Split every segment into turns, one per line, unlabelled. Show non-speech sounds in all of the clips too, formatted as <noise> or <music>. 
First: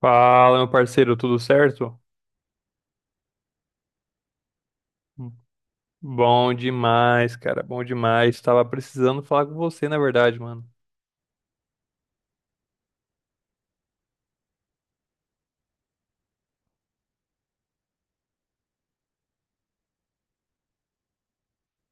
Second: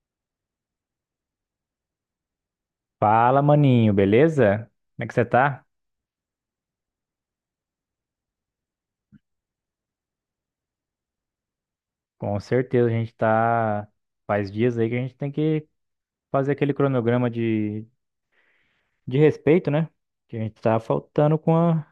Fala, meu parceiro, tudo certo?
Fala, maninho, beleza? Como é que você tá?
Bom demais, cara, bom demais. Tava precisando falar com você, na verdade, mano.
Com certeza a gente tá. Faz dias aí que a gente tem que fazer aquele cronograma de respeito, né? Que a gente tá faltando com a.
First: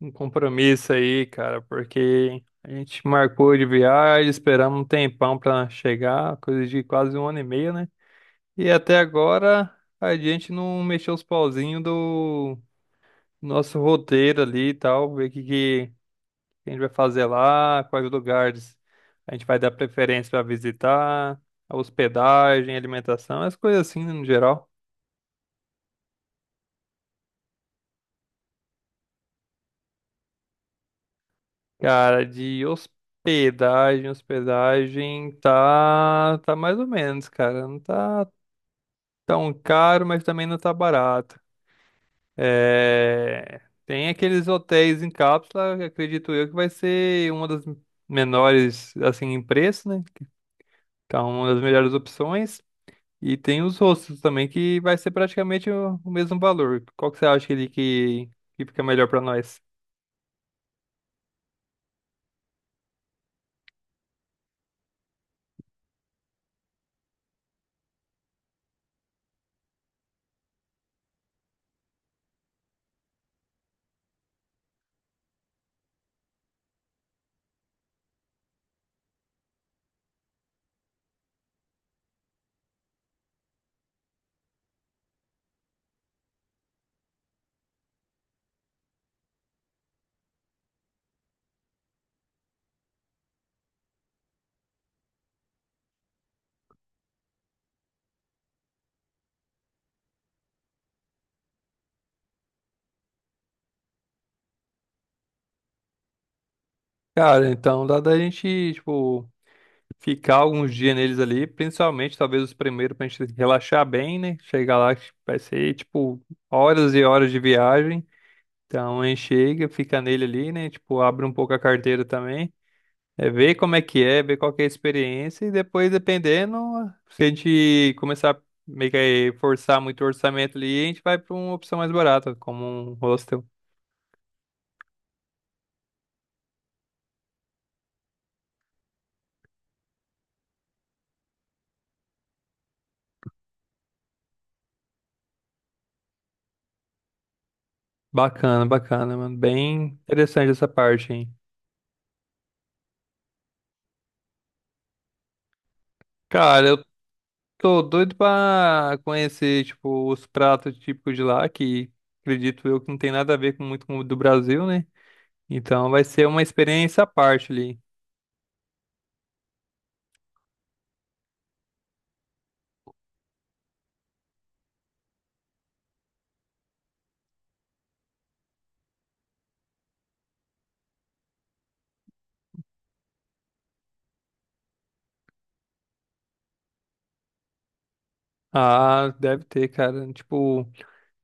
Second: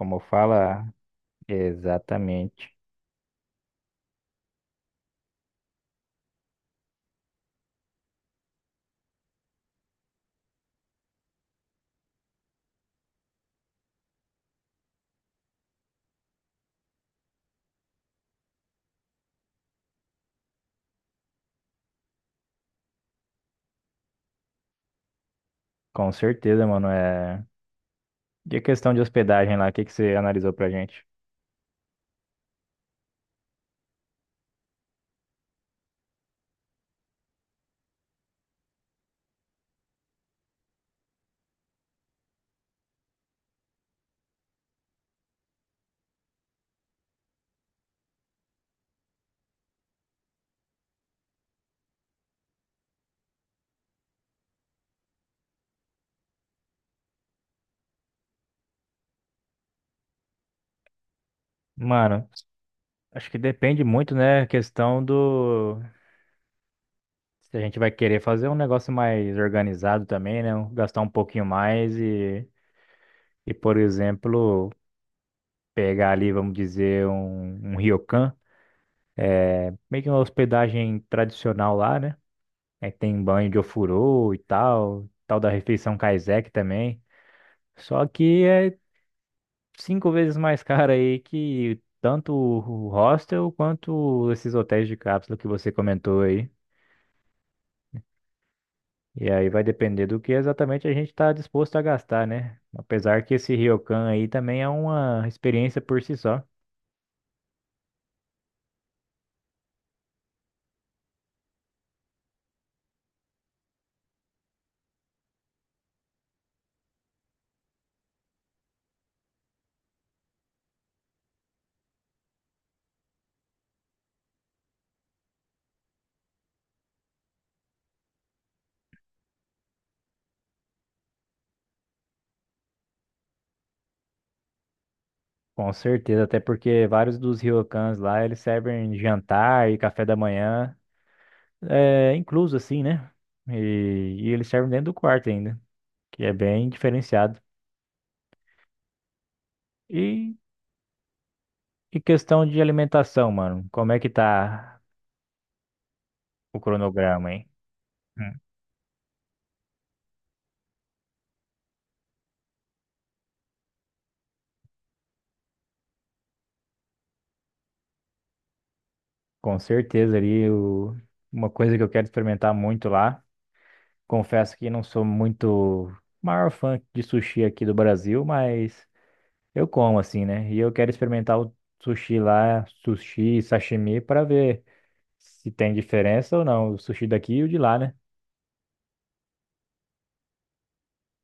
Um compromisso
fala.
aí, cara, porque a
Exatamente.
gente marcou de viagem, esperamos um tempão pra chegar, coisa de quase um ano e meio, né? E até agora a gente não mexeu os pauzinhos do nosso roteiro ali e tal, ver o que, que a gente vai fazer lá, quais lugares a gente vai dar preferência para visitar, a hospedagem, alimentação, as coisas assim, né, no geral.
Com certeza, mano. É. E a questão de hospedagem lá, o que que você analisou pra gente?
Cara, de hospedagem, hospedagem tá, tá mais ou menos, cara. Não tá tão caro, mas também não tá barato. É, tem aqueles hotéis em cápsula, que acredito eu que vai ser uma das menores assim em preço, né? Então, uma das melhores opções. E tem os rostos também, que vai ser praticamente o mesmo valor. Qual que você acha que ele que fica melhor pra nós?
Mano, acho que depende muito, né? A questão do. Se a gente vai querer fazer um negócio mais organizado também, né? Gastar um pouquinho mais e. E, por exemplo. Pegar ali, vamos dizer, um ryokan, meio que uma hospedagem tradicional lá, né? Aí tem banho de ofurô e tal, tal da refeição kaiseki também. Só que é cinco vezes mais <laughs> caro aí que tanto o hostel quanto esses hotéis de cápsula que você comentou aí. E aí vai depender do que exatamente a gente está disposto a gastar, né? Apesar que esse ryokan aí também é uma experiência por si só.
Cara, então dá da gente, tipo, ficar alguns dias neles ali, principalmente talvez os primeiros pra gente relaxar bem, né? Chegar lá, que vai ser, tipo, horas e horas de viagem. Então a gente chega, fica nele ali, né? Tipo, abre um pouco a carteira também. É ver como é que é, ver qual que é a experiência e depois, dependendo, se a gente começar meio que a forçar muito o orçamento ali, a gente vai para uma opção mais barata, como um hostel.
Com certeza, até porque vários dos ryokans lá, eles servem jantar e café da manhã, incluso assim, né? E eles servem dentro do quarto ainda, que é bem diferenciado.
Bacana, bacana, mano. Bem
E,
interessante essa parte, hein?
e questão de alimentação, mano, como é que tá o
Cara, eu
cronograma, hein?
tô doido
Hum.
pra conhecer, tipo, os pratos típicos de lá, que acredito eu que não tem nada a ver com muito com o do Brasil, né? Então vai ser uma experiência à parte ali.
Com certeza ali, uma coisa que eu quero experimentar muito lá, confesso que não sou muito maior fã de sushi aqui do Brasil, mas... Eu como assim, né? E eu quero experimentar o sushi lá, sushi, sashimi, para ver se tem diferença ou não, o sushi daqui e o de lá, né?
Ah, deve ter, cara. Tipo.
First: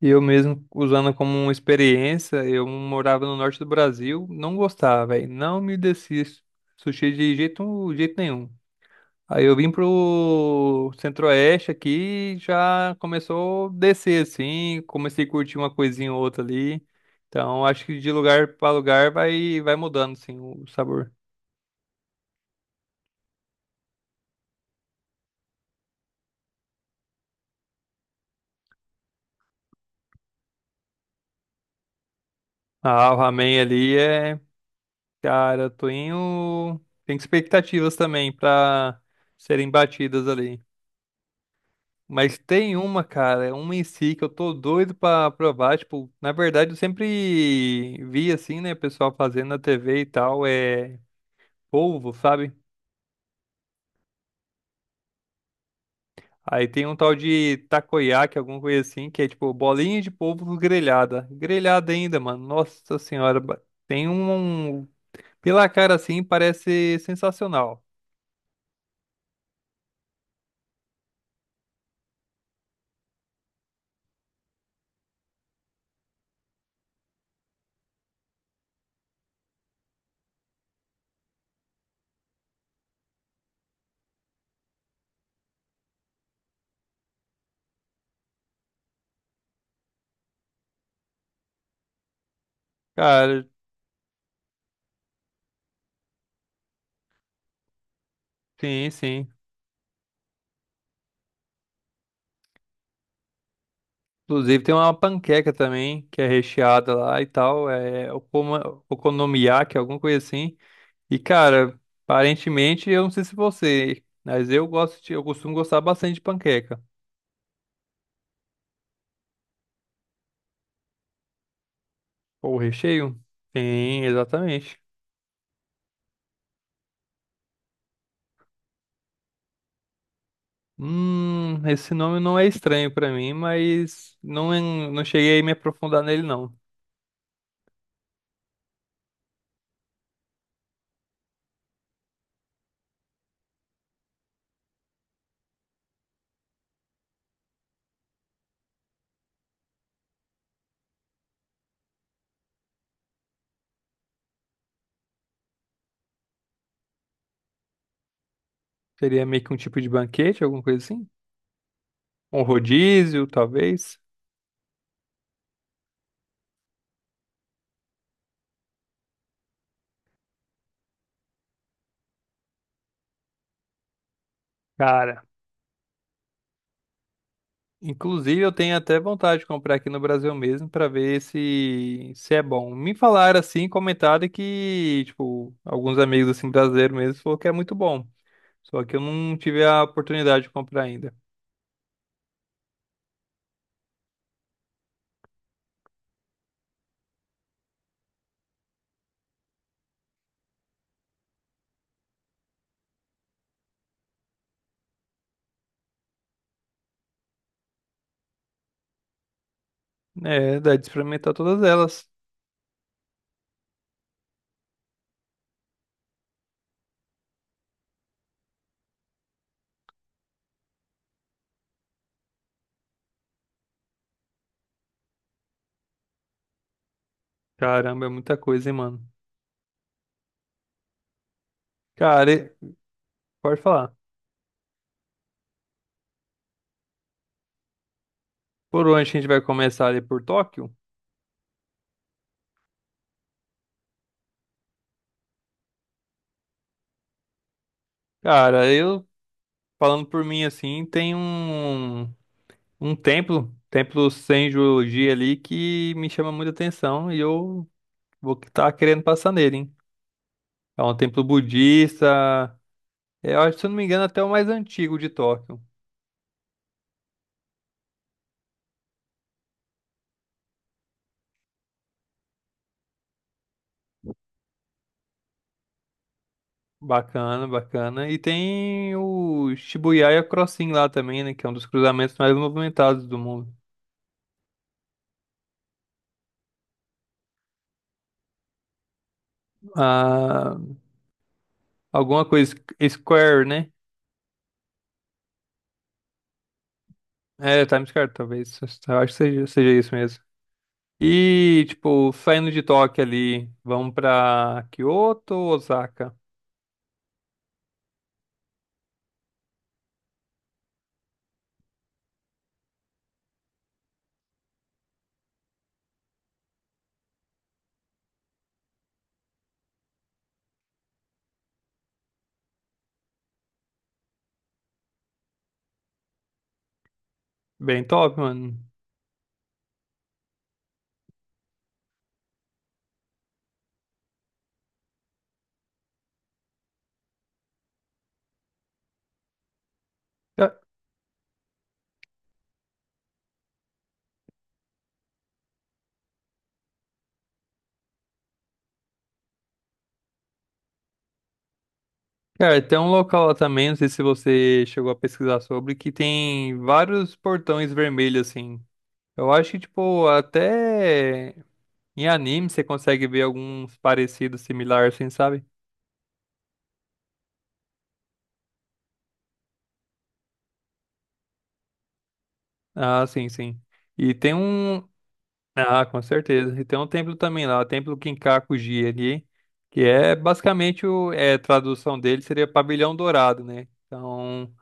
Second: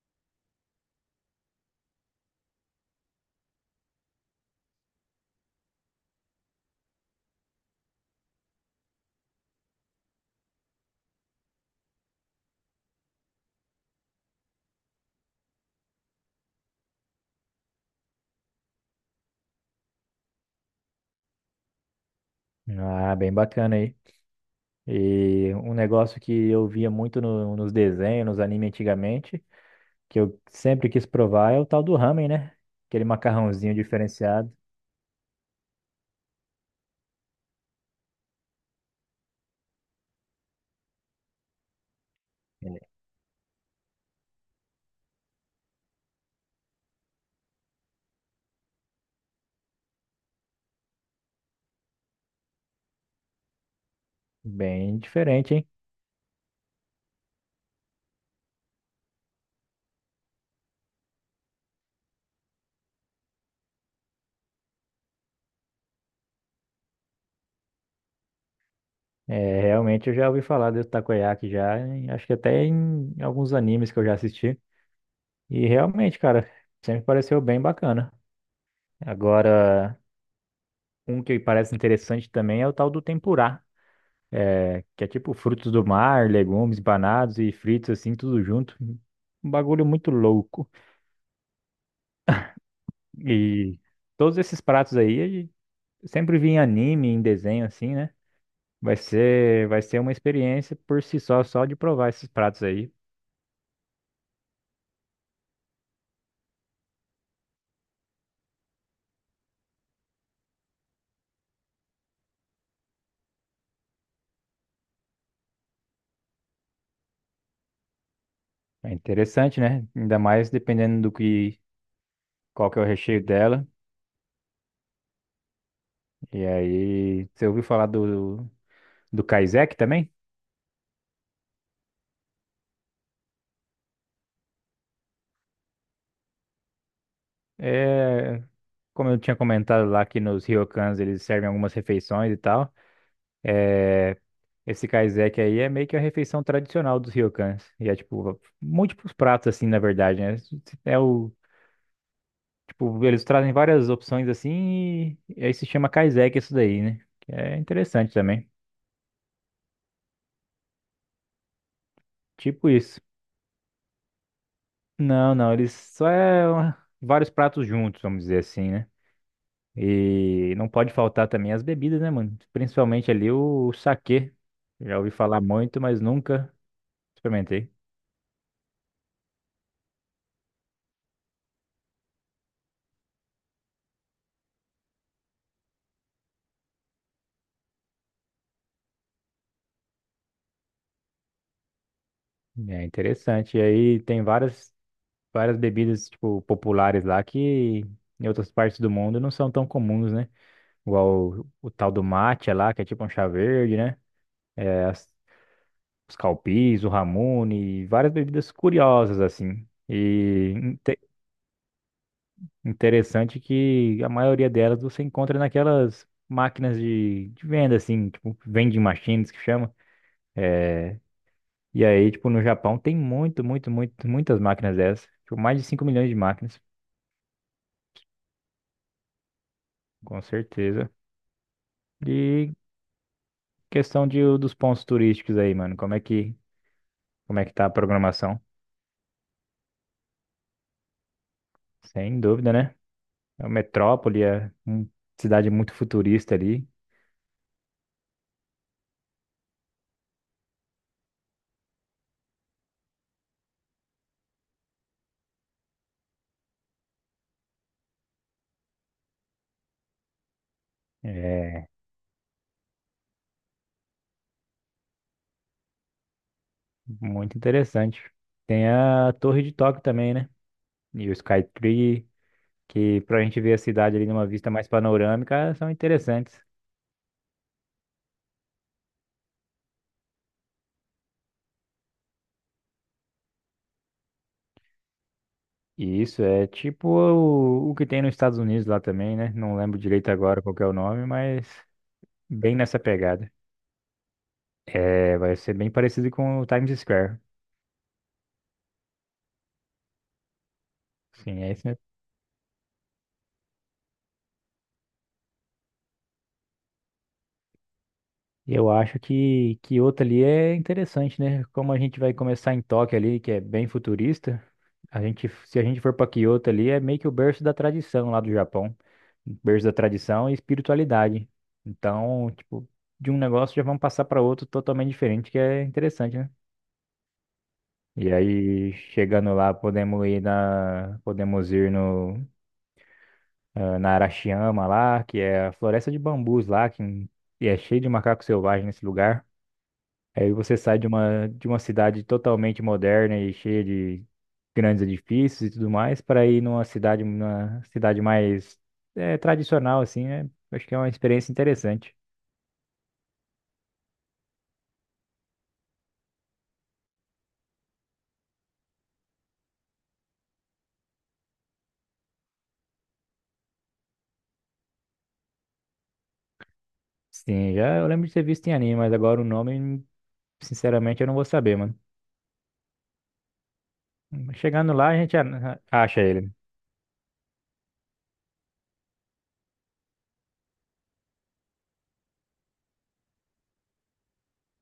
E eu mesmo usando como uma experiência, eu morava no norte do Brasil, não gostava, velho. Não me descia sushi de jeito, jeito nenhum. Aí eu vim pro centro-oeste aqui, já começou a descer assim, comecei a curtir uma coisinha ou outra ali. Então acho que de lugar pra lugar vai mudando assim o sabor.
Ah, bem bacana aí. E um negócio que eu via muito nos desenhos, nos animes antigamente, que eu sempre quis provar é o tal do ramen, né? Aquele
Ah, o ramen
macarrãozinho
ali é,
diferenciado,
cara, eu tô indo... tem expectativas também pra serem batidas ali. Mas tem uma, cara, é uma em si que eu tô doido pra provar. Tipo, na verdade, eu sempre vi assim, né, pessoal fazendo na TV e tal, é polvo, sabe?
bem diferente, hein?
Aí tem um tal de takoyaki, alguma coisa assim, que é tipo bolinha de polvo grelhada. Grelhada ainda, mano. Nossa senhora, tem pela cara assim, parece sensacional.
É, realmente eu já ouvi falar do takoyaki já, acho que até em alguns animes que eu já assisti. E realmente, cara, sempre pareceu bem bacana. Agora, um que parece interessante também é o tal do tempurá, que é tipo frutos do mar, legumes, banados e fritos assim, tudo junto. Um bagulho muito louco.
Cara,
E todos esses pratos aí, eu sempre vi em anime, em desenho assim, né?
sim,
Vai
sim.
ser, vai ser uma experiência por si só, só de provar esses pratos aí.
Inclusive tem uma panqueca também, que é recheada lá e tal. É okonomiyaki, alguma coisa assim. E cara, aparentemente, eu não sei se você, mas eu gosto de, eu costumo gostar bastante de panqueca.
É interessante, né? Ainda mais dependendo do que,
Ou
qual que é o
recheio?
recheio dela.
Sim, exatamente.
E aí, você ouviu falar do, do Kaisek também?
Esse nome não é estranho pra mim, mas não, não cheguei a me aprofundar nele não.
É, como eu tinha comentado lá que nos ryokans eles servem algumas refeições e tal, esse kaiseki aí é meio que a refeição tradicional dos ryokans. E é tipo múltiplos pratos assim, na verdade, né? É o tipo eles trazem várias opções assim e aí se chama kaiseki isso daí, né? Que é interessante também.
Seria meio que um tipo de banquete, alguma coisa assim? Um
Tipo isso.
rodízio, talvez?
Não, não, eles só é uma- vários pratos juntos, vamos dizer assim, né? E não pode faltar também as bebidas, né, mano? Principalmente ali o saquê. Já ouvi
Cara,
falar muito, mas nunca experimentei.
inclusive eu tenho até vontade de comprar aqui no Brasil mesmo pra ver se é bom. Me falaram assim, comentaram que, tipo, alguns amigos assim brasileiros mesmo falou que é muito bom. Só que eu não tive a oportunidade de comprar ainda.
É interessante. E aí tem várias, várias bebidas, tipo, populares lá que em outras partes do mundo não são tão comuns, né? Igual o tal do matcha lá, que é tipo um chá verde, né? É os calpis, o ramune, várias bebidas curiosas, assim. E
É, dá de experimentar todas elas.
interessante que a maioria delas você encontra naquelas máquinas de venda, assim, tipo, vending machines que chama. E aí, tipo, no Japão tem muito, muito, muito, muitas máquinas dessas. Tipo, mais de 5 milhões de máquinas.
Caramba, é muita coisa, hein, mano.
Com certeza.
Cara,
E
pode falar.
questão de, dos pontos turísticos aí, mano, como é que tá a programação?
Por onde a gente vai começar ali por Tóquio?
Sem dúvida, né? É uma metrópole, é uma cidade muito futurista ali,
Cara, falando por mim assim, tem um, um templo, templo Senju-ji ali, que me chama muita atenção e eu vou estar querendo passar nele, hein? É um templo
é
budista, é, eu acho, se eu não me engano, até o mais antigo de Tóquio.
muito interessante. Tem a Torre de Tóquio também, né? E o Skytree, que pra gente ver a cidade ali numa vista mais panorâmica, são interessantes.
Bacana, bacana. E tem o Shibuya Crossing lá também, né? Que é um dos cruzamentos mais movimentados do mundo.
E isso, é tipo o que tem nos Estados Unidos lá também, né? Não lembro direito agora qual
Ah,
que é o nome, mas
alguma coisa.
bem nessa pegada.
Square, né?
É, vai ser bem parecido com o Times Square.
É, Times Square, talvez. Eu acho que seja isso mesmo.
Sim, é
E,
isso mesmo.
tipo, saindo de Tóquio ali, vamos pra Kyoto ou Osaka?
E eu acho que Kyoto ali é interessante, né? Como a gente vai começar em Tóquio ali, que é bem futurista, a gente, se a gente for para Kyoto ali, é meio que o berço da tradição lá do Japão. Berço da tradição e espiritualidade. Então, tipo, de um negócio já vamos passar para outro totalmente diferente, que é interessante, né?
Bem
E
top, mano.
aí, chegando lá, podemos ir na, podemos ir no na Arashiyama lá, que é a floresta de bambus lá, que e é cheio de macaco selvagem nesse lugar. Aí você
Ca-
sai de uma cidade totalmente moderna e cheia de grandes edifícios e tudo mais, para ir numa cidade mais tradicional, assim, né? Acho que é uma experiência interessante.
Cara, tem um local lá também, não sei se você chegou a pesquisar sobre, que tem vários portões vermelhos, assim. Eu acho que, tipo, até. Em anime, você consegue ver alguns parecidos, similares, assim, sabe?
Sim, já eu lembro de ter visto em anime, mas agora o nome, sinceramente, eu não vou saber, mano.
Ah, sim, sim. E tem
Chegando
um.
lá, a gente
Ah, com
acha ele.
certeza. E tem um templo também lá, o Templo Kinkaku-ji ali, que é basicamente o. É, a tradução dele seria Pavilhão Dourado, né? Então,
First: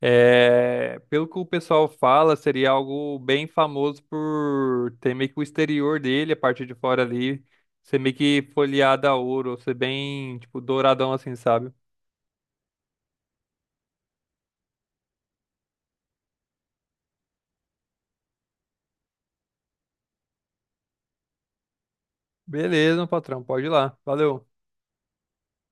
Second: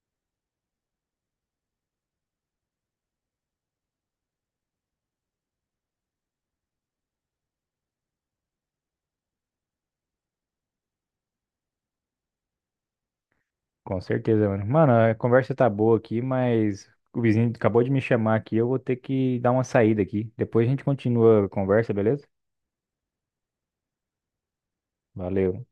é, pelo que o pessoal fala, seria algo bem famoso por ter meio que o exterior dele, a parte de fora ali, ser meio que folheada a ouro, ser bem, tipo, douradão assim, sabe?
Com certeza, mano. Mano, a conversa tá boa aqui, mas o vizinho acabou de me chamar aqui. Eu vou ter que dar uma saída aqui. Depois a gente continua a conversa, beleza?
Beleza, meu patrão, pode ir lá. Valeu.
Valeu.